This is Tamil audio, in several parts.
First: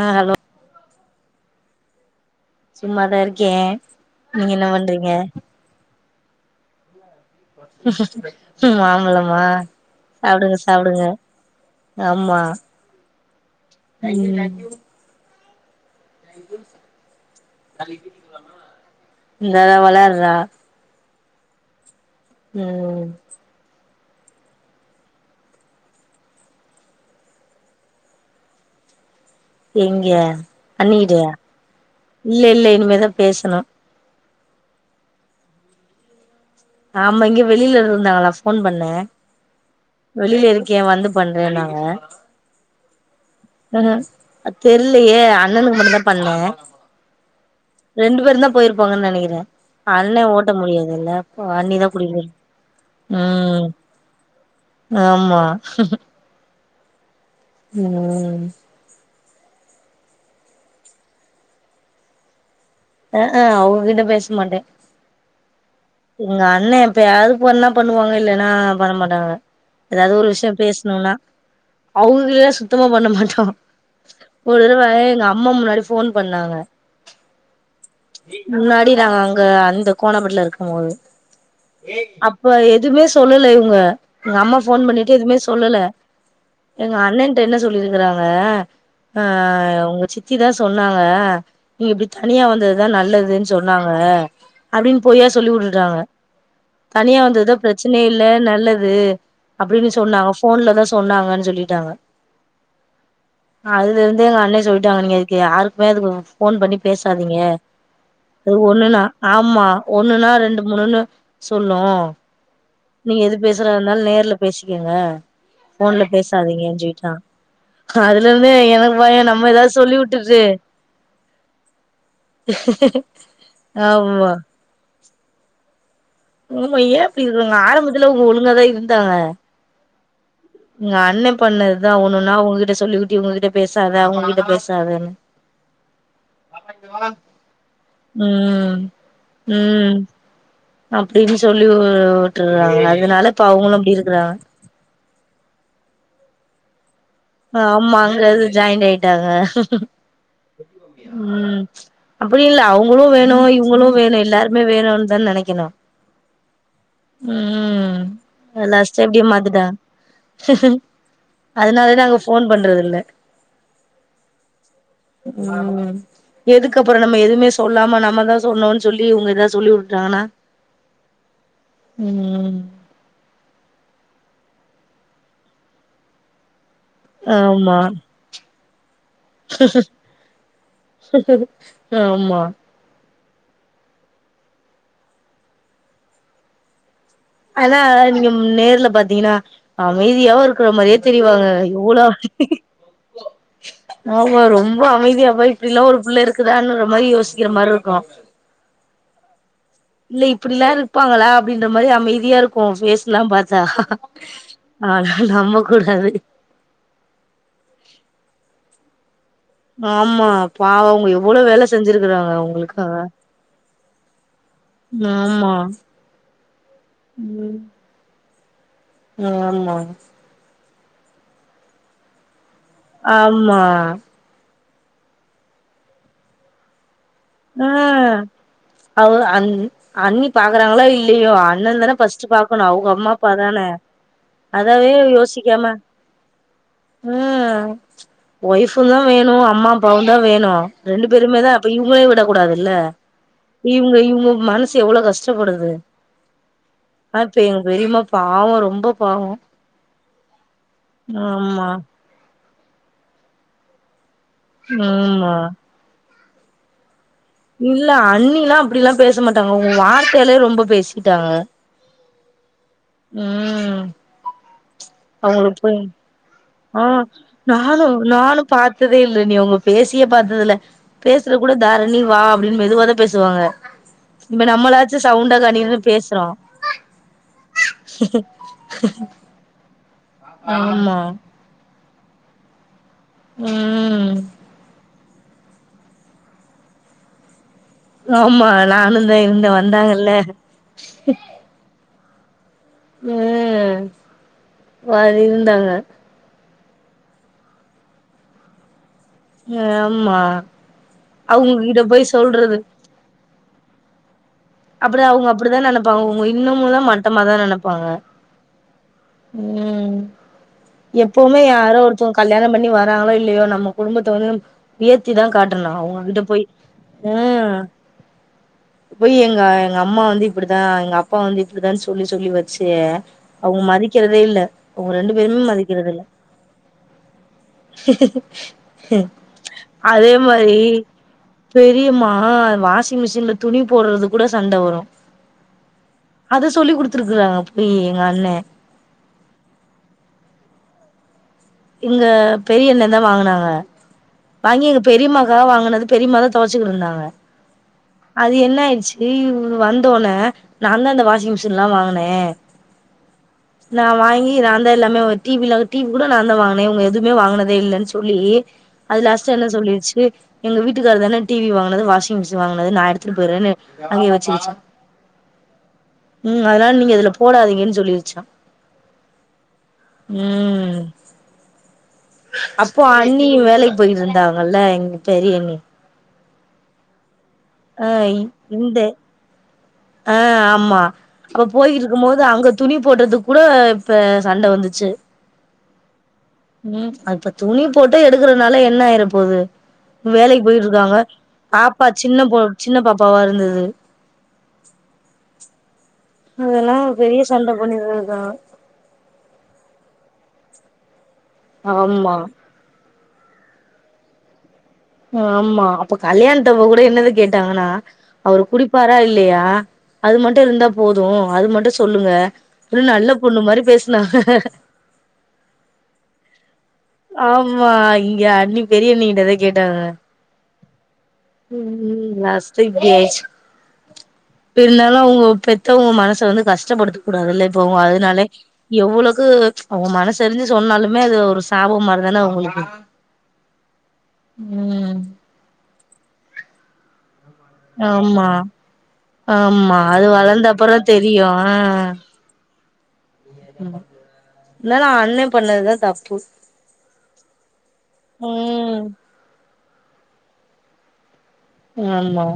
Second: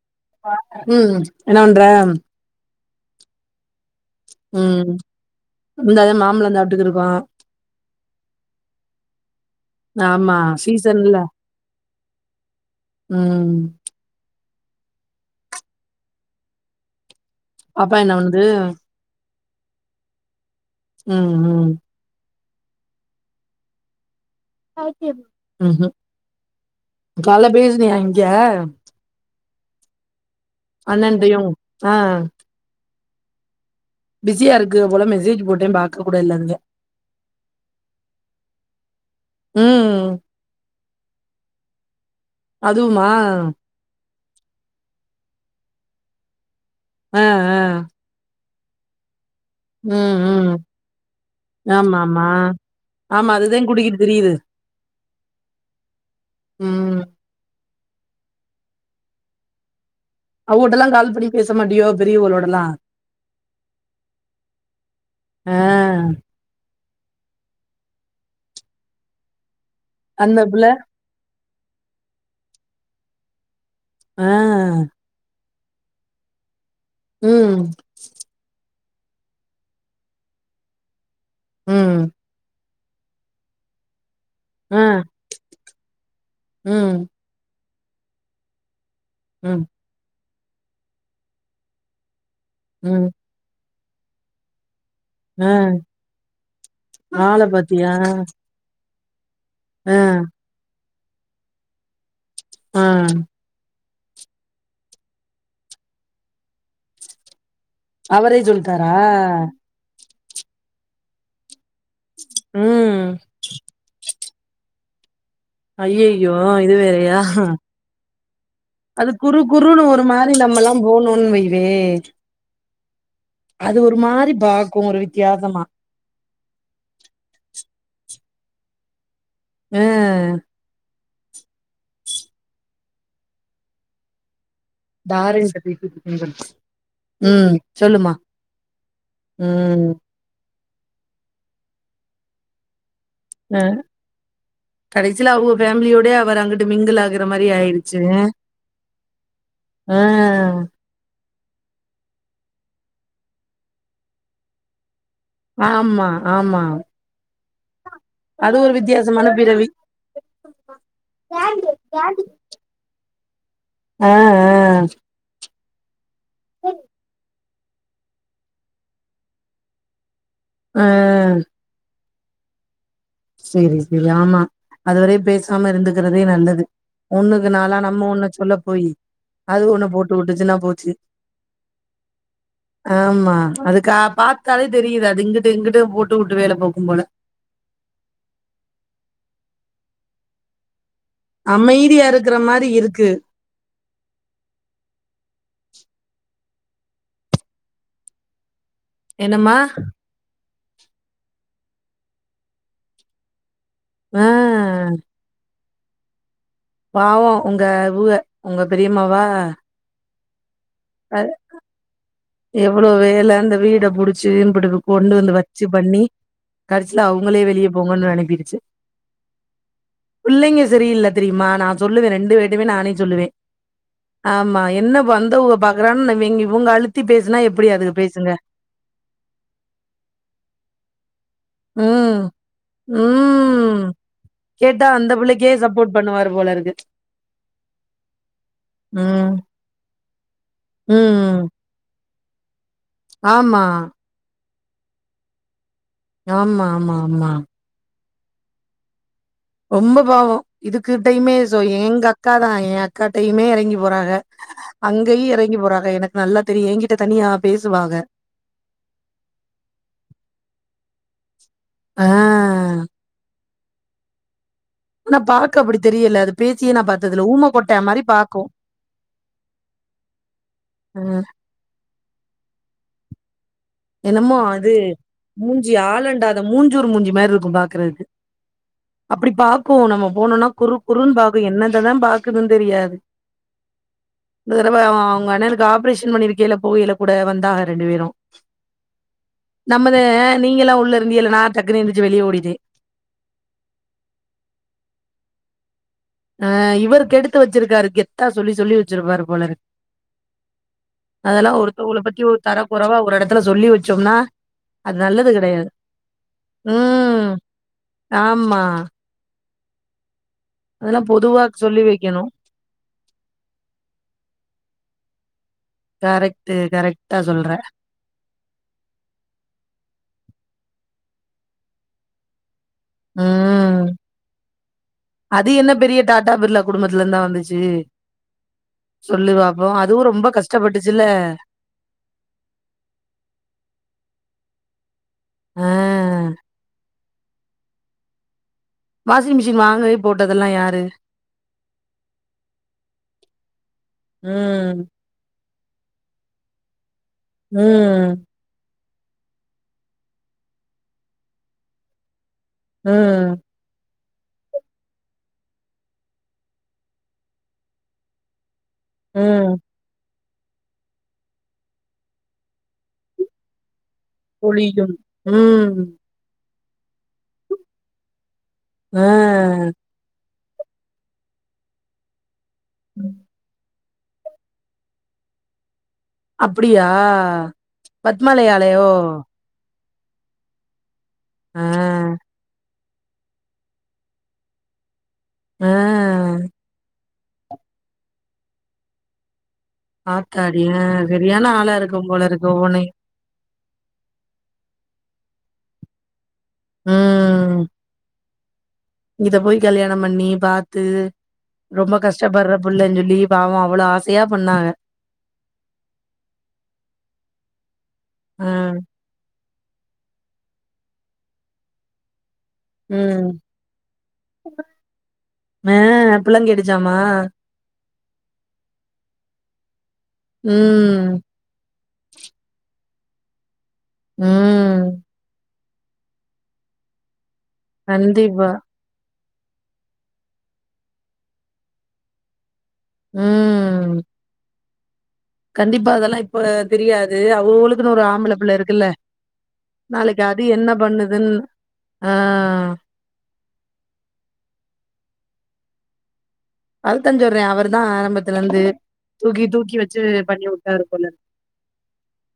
ஆஹ் ஹலோ உம் என்ன பண்றெ சும்மாதா இருக்கேன் நீங்க என்ன பண்றீங்க இந்தா தே மாம்பழம் சாப்ட்டுக்கு இருக்கோம் மாம்பழமா ஆமா சாப்டுங்க சாப்டுங்க சீசன்ல ஆமா உம் உம் தேங்க யூ அப்பா என்னபந்து இந்தாத வெளயாட்றா உஹம் உஹம் உம் ஹுஹும் கால பேசுனியா இங்கே எங்கே அண்ணிக்கிட்டயா ஆ இல்ல இல்ல இனிமேதாப் பேசுனும் பிஸியா இருக்குத போல மெசேஜ் போட்டேன் பாக்க கூட இல்ல அங்க ஆமா இங்க வெளியில இருந்தாங்களா போன் பண்ணேன ம் வெளியில இருக்கேன் வந்து பண்றேன் நா அ அதுவுமா அத் தெர்லயே அண்ணனுக்கு மட்டுதா பண்ணோ ஆ ஆ ரெண்டு பேருந்தா போயிர்ப்பாங்கன் நெனக்கிற ம் ம் அண்ணிதா கூட்டிட்டு ஆமாம்மா போயிரு ஆமா அதுதே ம் குடிக்கிர் தெரிது ஆமா ம் ம் அவுங்குட்டலா கால் பண்ணி பேச மாட்டியோ பெரியவுங்களோடலா அ ஹ அவுங்கிட்ட பேஸ் மாட்ட ஆ இங்க அண்ண ப்பயாது ஃபோன்னா பண்ணுவாங்க இல்லனா பண்ண மாட்டாங்க ஏதாது ஒரு அந்த விஷ்ய புள்ள பேஸ்ணுனா அவுங்குகியே சுத்தமா பண்ண மாட்டா ஆ ஒரு தடவ எங்க அப் அம்ம முன்னடி ஃபோன் பண்ணாங்க ம் முன்னாடி நாங்க அங்க அந்த கோணாபட்ல இருக்குமோது ம் அப்ப எக் துமே சொல்லல இவ்ங்க எங்க அம்மா ஃபோன் ஆ பண்ணிட்டு எதும்மே சொல்லல எங்க ம் அண்ணன்ட்ட என்ன சொல்லிருக்குறாங்க அ ம் அ உங்க சித் சி தா சொன்னாங்க நீங்க இப்டி தனியா தா ம் நல்லதுன் சொ உன்னாங்க அப்டின் பொய்யா ஆ சொல்லி குடுத்துடாங்க தனியா ஆள வந்தத பாத்தியா ப்ரச்சனே இல்ல நல்லது அப்புடின்னு ஆ சொன்னாங்க ஃபோன்லதாஸ் சொன்னாங்கன் சொல்லிட்டாங்க அ அதுலேந்தே எங்க அண்ண சொல்ட்டாங்க நீங்க எதுக்கு யாருக்குமே அதுக்கு ஃபோன் பண்ணி பேசாதீங்க அவரே அது சொல்ட்டாரா ஒன்னுனா ஆமா ஒ ஒன்னுனா ரெண்டு மூணுன்னு சொல்லு ம் நீங்க எது பேசுறதா இர்ந்தாலு நேர்ல பேசிக் ஏங்க போன்ல ஐயையோ இது பேசாதீங்கன் சொல்ட்டா வேறயா அதுல இருந்தே எனக்கு அது பய குறு நம்ம எதாது சொல்லி வுட்டுட்டு மே அது ஒரு ஆமா மாரி பாக்கு ஒரு வித் தியாசமா ம் ஏ அப்டி இருக்காங்க ஆரம்பத்துல அவங்க ஒழுங்கா தா இருந்தாங்க அ எங்க அண்ண பொண்ணு தா ஒன்னு ஒன்னா ஒங்ககிட்ட சொல்லிக்குட்டி இவங்க கிட்ட பேசாத அவங்ககிட்ட பே ம் சொல்லுமா ம் ம் அப்டின் சொல்லி வுட்டுறாங்க அதனால இப்ப அவுங்களு அப்டி இருக்குறாங்க கடசில அவங்க ஃபேமிலியோட அவர் அங்கிட்டு மிங்கில் ஆகு ஆமா அங்க அது ஜாய்ண்ட் ஆயிட்டாங்க ஆ ம் அப்டி இல்ல அவுங் களு வேணு இவுங்களு வேணு எல்லாருமே வேணு தா நெனைக்கணு ஆமா ஆமா ம் அது ஒரு லாஸ்ட்டா இப்டி வித்தியாசமான மாத்திட்ட பிறவி அதனா தா அங்க கிறதுல்ல அ அ ம் எதுக்கு அப்பறோ நம்ம எதுமே சொல்லாம நம்மதா சொன்னொன் சொல்லி இவங்க எதா சொல்லி உட்டாங்கனா அ ம் சேரி சேரி ஆமா அதுவரையு பேசாம இருந்துக்கிறதே நல்லது ஒண்ணு ஆமா இதனால நம்ம ஒண்ண சொல்ல பொய் அது ஒண்ண போட்டு உட்டுச்சுன்னா போச்சு ஆமா ஆமா ஆ அது கா பாத்தாலே தெரியுது அது இங்கட்டு இங்கிட்ட போட்டு உட்டு வேல பாக்கும் போல ஆனா நீங்க நேர்ல பாத்தீங்கன்னா அமைதியாவே இருக்கிற மாரியே தெரிவாங்க அமைதியா எவ்வளோ இருக்கிற மாரி இருக்கு ஆமா ரொம்ப அமைதியா போய் அப்டில்லா ஒரு புள்ள இருக்குதான்ற மாரி யோசிக்கிற மாரி இருக்கு என்னம்மா இல்ல இப்டில்லா இருப்பாங்களா அப்டின்ற மாரி அமைதியா இருக்கு ஃபேஸ்ல்லா பாத் தா ஆ ஆனா நமக் கூடாது பாவோ ஒங்க இவுக ஒங்க பெரியம்மாவா ஆமா பாவம் அ எவ்ளோ வேல செஞ்சிருக்குறா எவ்ளோ வேல இந்த வீட புடிச்சு இம்புடு கொண்டு வந்து ஆமா வச்சு பண்ணி கடசில அவுங்களே வெளிய போங்குனு அனுப்பிட்டு அ ஆமா தெரியில தெரியுமா நா சொல்லுவே ரெண்டு பேர் திமே நானே சொல்லுவே ஆமா ஆமா என்ன வந்தவுங்க பாக்குரான் வீங் இவுங்க அழுத் ஆ அவ அ அண்ணி பாக்குறாங்களோ இல்லையோ அண்ணந்தானே ம், ஃபர்ஸ்ட் பாக்கனு அவங்க அம்மா அப்பாதான ம். கேட்டா அதவே அந்த பிள்ளைக்கே யோசிக்காம சப்போர்ட் பண்ணுவாரு போல இருக்கு. ம் ஒய்ஃப்ந்தா ம், வேணு அம்மா அப்பாவுந்தா வேணு ரெண்டு ம். பேருமேதா அப்ப இவுங்க விட கூடாதுல்ல ஆமா, இவுங்க இவுங்க மனசு எவ்ளோ கஷ்டப்படுது ஆமா ஆமா ஆமா பாவ ரொம்ப பாவ ரொம்ப பாவ இதுக்கிட்டயுமே சோ ஆமா எங்கக்காதா எ அக்காட்டயுமே எறங்கி போறாக அங்கயு ஆமா எறங்கி போறாக எனக் நல்லா தெரியு எங் இல்ல அண்ணிலா அப்டிலா பேச மாட்டாங்க உங்க வார்த்தைலயே ரொம்ப பேசி ட்டாக ஆ ம் ஆனா பாக்க அவங்களுக்கு அப்புடி போய் தெரியல அது பேசியே ஆ நா பாத்ததுல்ல ஊம கொட்டா நானு மரி பாக்கு நானு பாத்ததே இல்ல நீ அவ்ங்க பேசிய பாத்ததுல பேசுற கூட தாரணி வா அப்டின்னு மெதுவாதா பேசுவாங்க என்னமோ இப்ப அது நம்மளாச்சு சவுண்டா மூஞ்சி கணீர்னு பேசுறோ ஆலண்டாத மூஞ்சூர் மூஞ்சி மேரி இருக்கு பாக்குறத்க்கு அப்டி பாக்கு நம்ம போனோனா குறு ஆமா குறுன் பாக்கு என்னன் இததா பாக்குதுன் தெரியாது ம் இந்த தரவ ஆ உங்க அண்ணனுக்கு ஆப்ரேஷன் பண்ணிருக்கல போகையில கூட வந்தாக ரெண்டு பேரு ஆமா நானுந்தா இருந்தே நம்மத வந்தாங்கல்ல நீங்க எல்லா உள்ள இருந்தீல்ல நா டக்குனு வெளிய ஓடிட்ட உம் அ இருந்தாங்க ஆஹ் இவரு கெடுத்து வெச்சிருக்காரு கெத்தா சொல்லி சொல்லி வெச்சிருப்பார் போல இருக்கு ஆமா அதெல்லா அவங்ககிட்ட ஒருத்தவங்கள போய் பத்தி ஒரு தர சொல்றது குறைவா ஒரு எடத் துல சொல்லி வெச்சோம்னா அப்புறோ அவுங்க அப்படிதா நினைப்பாங்க அவுங்க இன்னமும்தா ம் மட்டமாதா நினைப்பாங்க ஆமா உம் அதெல்லா எப்பவுமே பொதுவா யாரோ சொல்லி ஒருத்தவங்க வைக்கணு கல்யாணம் பண்ணி வராங்களோ இல்லையோ நம்ம குடும்பத்தை வந்து உயர்த்திதா காட்டுனு அவுங்க கிட்ட போய் கரெக்ட் கரெக்டா சொல்ற உஹ் போய் எ எங்க அம்மா வந்து இப்படிதா எங்க அப்பா வந்து இப்படிதானு சொல்லி சொல்லி வெ ச்சு அவுங்க ம் மதிக்கிறதே இல்ல அவுங்க ரெண்டு பேருமே அது என்ன மதிக்கிறது பெரிய இல்ல டாடா பிர்லா குடும்பத்துல இருந்தா வந்துச்சு சொல்லு பாப்போ அதுவு அதே ரொம்ப மாரி கஷ்டப்பட்டுச்சுல்ல பெரியம்மா வாஷிங் மிஷின்ல துணி போடுறதுக் கூட சண்ட வரு ஆ அத சொல்லி குடுத்துருக்குறாங்க போய் எங்க அண்ண வாஷிங் மிஷின் வாங்கவே போட்டதெல்லா யாரு எங்க பெரிய அண்ணத வாங்குனாங்க வாங்கி ம் இங்க பெரியம்மாக்காக வாங் கினது பெரியம்மாதா துவச்சிக்கிட்டு இருந்தாங்க ம் அது என்ன ஆயிருச்சு து வந்தோன்ன நான்தா இந்த வாஷிங் மிஷின் எல்லா வாங்கின உம் நா வாங்கி நான்தா எல்லாமே ஒரு டி வில்ல டி வி கூட நான்தா வாங்கினேன் இவுங்க எதுவுமே வாங்கினதே இல்லனு சொல்லி அது லாஸ்டா என்ன ம் சொல்லிருச்சு எங்க வீட்டுக்காரதானே டி வி வாங்குனது வாஷிங் மிஷின் வாங்கினது நா எடுத்துட்டு போய்ற பொழியும் உம் ம் அதனால நீங்க இதுல போடாதீங்கனு சொல்லிருச்சா ஆ உம் அப்போ அண்ணி வேலைக் கு போய்ட்டு இருந்தாங்கல்ல எங்க பெரியண்ணி அப்படியா பத்மாலயாலயோ ஆஹ் ஆமா அப்ப ஆ போயிட்டு இருக்கும்போது அங்க துணி போடுறதுக் கூட இப்ப சண்ட வந்துச்சு ஆ ம் அதுப்ப துணி போட்டு எடுக்கறனால என்ன ஆயிர போது வேலைக் ஆத்தாடி ஆ போயிட்ருக்காங்க சரியான ஆளா பாப்பா இருக்கும் சின்ன போல பொ இருக்கு சின்ன ஒவ்வொன்னையு பாப்பாவா இருந்துது அதெல்லா பெரிய சண்ட ம் பண்ணிர்கா இத போய் கல்யாணம் பண்ணி பாத்து ரொம்ப ஆமா கஷ்டப்பற புள்ளஞ் சொல் லீவ் ஆவு அவ்வளோ ஆசையா பண்ணாக ஆமா அப்ப கல்யாண்த்தப்ப கூட என்னத கேட்டாங்கன்னா அவரு ஆ குடிப்பாரா இல்லையா அது மட்டு இருந்தா போது அது மட்டு சொல்லுங்க ப்புன் நல்ல ம் பொண்ணு மாரி பேசுனாக ஆ புள்ளங்கெடுச்சாமா ஆமா இங்க அண்ணி பெரிய அண்ணி கிட்டதா கேட்டாங்க ம் ம் லாஸ்டைம் [unintelligible] இருந்தாலு ம் அவங்கோ பெத் த்தவங்க மனச வந்து கஷ்டபடுத்தக் கூடாதுல்ல போகு அதனால கண்டிப்பா எவ்ளோ க்கு அவங்க மனசரிஞ்சு சொன்னாலுமே அது ஒரு சாபம் மார்தானே அவங்ளுக்கு ம் ம் கண்டிப்பா அதெல்லா இப்ப தெரியா து அவுவுளுக்குன்னு ஒரு ஆமா ஆம்பள பிள்ள இருக்குல்ல ஆமா நாளைக்கு அது வளர்ந்த என்ன அப்புறோ தெரியு பண்ணுதுன் ஆஹ் ந்தாலு அண்ணெ பண்ணதுதா தப்பு அதுத்தாஞ் சொல்றே அவரு தா ஆரம்பத்துலருந்து ம் தூக்கி தூக்கி வச் சு பண்ணி வுட்டாரு போல ஆமா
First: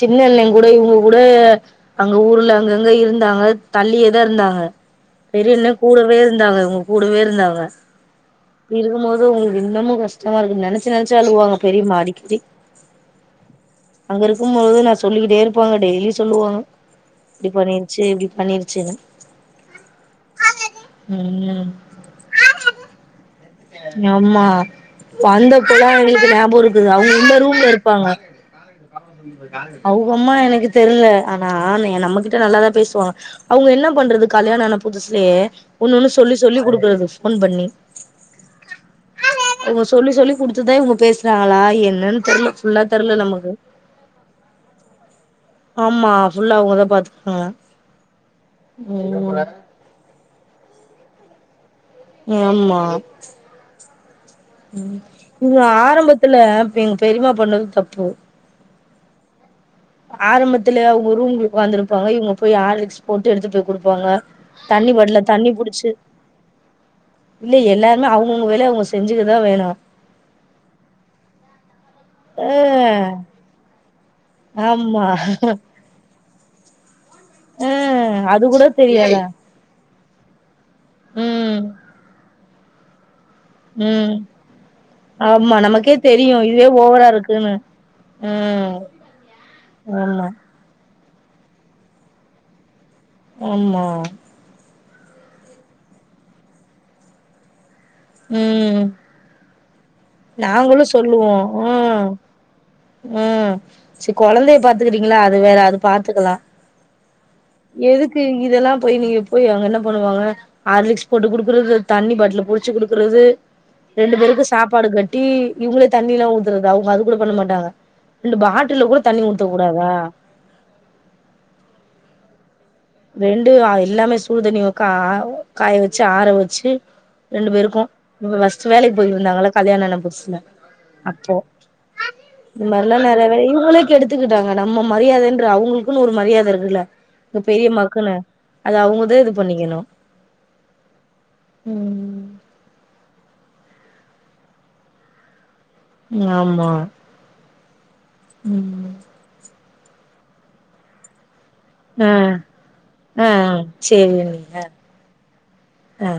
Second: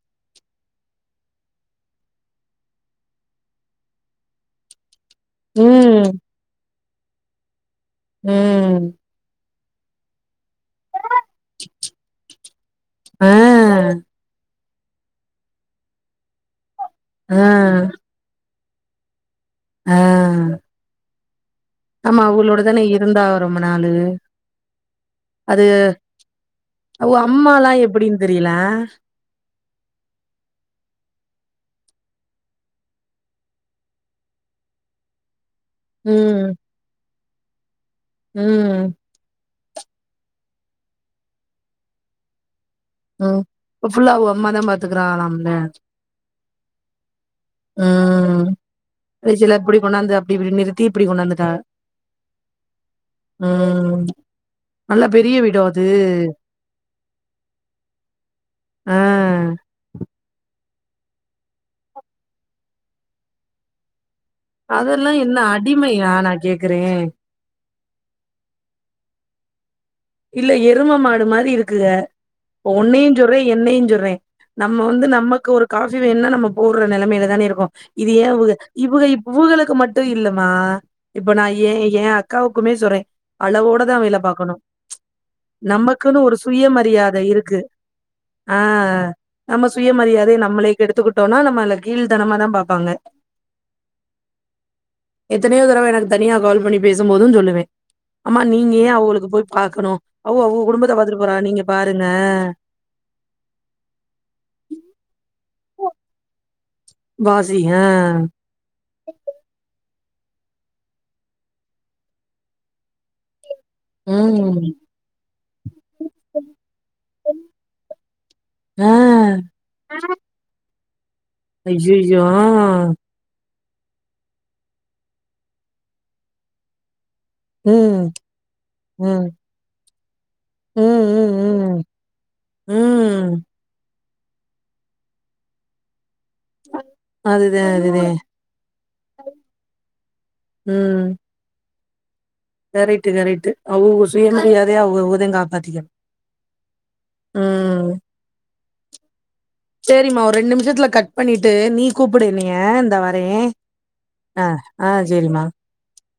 சின்ன அண்ணேங் கூட இவங்க கூட அங்க ஊர்ல அங்கங்க இருந்தாங்க தள்ளியேதா இருந்தாங்க பெரிய அண்ணே ம். கூடவேருந்தாங்க கூடவேருந்தாங்க ம். இருக்கும்போது உங் இன்னமு கஷ்ட் டமா இருக்கு நெனச்சு நெனச்சு அழுவாங்க பெரியமா அடிக்கடி ஆ. அங்க இரு கும் போது நா சொல்லிகிட்டே இருப்பாங்க டெய்லி சொல்லுவாங்க ஆ. ப்டி பண்ணிருச்சு இப்டி பண்ணிரு செணம் ஆ ம் ஆமா அவங்களோட தானே இருந்தா ரொம்ப நாளு. ஞாமா அது வந்தப்பல்லா எங்களுக்கு ஞாபோ இருக்குது அவங்க அவ உள்ள ரூம்ல அம்மாலாம் இருப்பாங்க எப்படின்னு தெரியல. அவங்க அம்மா எனக்கு தெரில ஆனா ஆனே நம்ம கிட்ட நல்லாதா பேசுவாங்க அவங்க என்ன பண்றது கல்யாண ஆன புதுசுலயே ஒன்னு ஒன்னு சொல்லி ம். சொல்லி குடுக்குறது ஃபோன் பண்ணி ம் அவுக சொல்லி சொல்லி குடுத்துதா இவங்க பேசுறாகளா என்னன்னு தெரில உம் ஃபுல்லா அவங்க அம்மாதா பாத்துக்கறாங்களாம்ல ஆமா ஃபுல்லா அவங்கதா பாத்துக்குவாங்க ம் ம் திருச்சில இப்டி கொண்டாந்த இப்டி நிறுத்தி இப்டி கொண்டாந்துட்டாக ஆமா நல்ல பெரிய இவங்க வீடோ அது? ஆரம்பத்துல எங்க பெரியமா பண்ணது தப் போ ஆ ஆரம்பத்துல அவங்க ரூம்களுக்கு உக்காந்துருப்பாங்க இவங்க போய் ஆர்லிக்ஸ் போட்டு எடுத்து போய் குடுப்பாங்க தண்ணி அதெல்லா வரல என்ன தண்ணி புடிச்சு அடிமையா நா கேக்குறேன்? இல்ல எல்லாமே அவங்கவுங்க வேலைய அவங்க செ செஞ்சுக்கதா வேணு இல்ல எரும மாடு மாரி இருக் க்குகே ஆ உன்னையுஞ்சொல்றே என்னையுஞ்சொல்றே நம்ம ஆமா வந்து நம்ம வந்து ஒரு காபி வேணும்னா நம்ம ஊர நெலமேய்லே தான இருக்கு ஆ இது ஏ அது இவகே கூட ஏ தெரியாதா இவகளுக்கு மட் ட்டு இல்லமா இப்ப நா ம் ஏ ஏ அத் அக்காவுக்குமே சொல்றே அளவோட தா ம் வேல பாக்கணு ஆமா நமக்கே நமக்குன்னு தெரியு ஒரு இதுவே ஓவரா சுயமரியாத இருக்குன்னு இருக்கு ஆ ம் நம்ம ஆமா சுயமரியாதைய நம்மளே எடுத்துக்கிட்டோனா நம்ம அந்த கீழ் தனமா தா பாப்பாங்க ஆமா எத்தனயோ தடவ எனக்கு தனியா கால் பண்ணி பேசும் போது சொல்லுவவே ஆமா நீங்கே ம் அவோளுக்கு போயி பாக்கணு நாங்களு சொல்லுவோ ம் ம் செரி கொழந்தைய பாத்துக்கறீங்களா அது வேற அது பாத்துக்கலா வாசிக எதுக்கு இதெல்லா போய் நீங்க போய் அங்க என்ன பண்ணுவாங்க ஆர்லிக்ஸ் போட்டு குடுக்குறது தண்ணி பாட்டல புடிச்சு குடுக்குறது ரெண்டு பேருக்கு ம் சாப்பாடு கட்டி இவங்களே தண்ணில்லா ஊத்துறது அவங்க அது கூட பண்ண மாட்டாங்க ரெண்டு பாட்டுல்ல ஆ, கூட தண்ணி ஊத்த கூடாதா ஐயயோ ஆ [unintelligible] [unintelligible] எல்லாமே சூடுதண்ணி கா காய வச்சு ஆற வச்சு ரெண்டு பேருக்கும ம், ஃபர்ஸ்ட் வேலைக்கு ம், போயிருந்தாங்க இல்ல கல்யாணம் ஆன புது ம், [unintelligible] ம், அப்போ ம், இந் மாரி லா நெறைய ம். [unintelligible] இவங்களே கெடுத் க்கிட்டாங்க நம்ம மரியாதைன்ற அவங்களுக்குன்னு ஒரு மரியாதை இருக்குல அதுதான், பெரியமா அதுதான். க்குன்னு அது அவங்கதா இது பண்ணிக்கணு [inaudible] கரக்ட்டு கரக்ட்டு அவங்க சுயமரியாதைய அவுங்கவுங்க தா கா பாத்திகணு ஆமா ம் ம் சேரிமா ஒரு ரெண்டு நிமிஷத்துல கட் பண்ணிட் ட்டு நீ ஆ கூப்டு என்னையா ந்த ஆ வரறே சேரி அண்ணி ஆ ஆ சேரிமா ஆ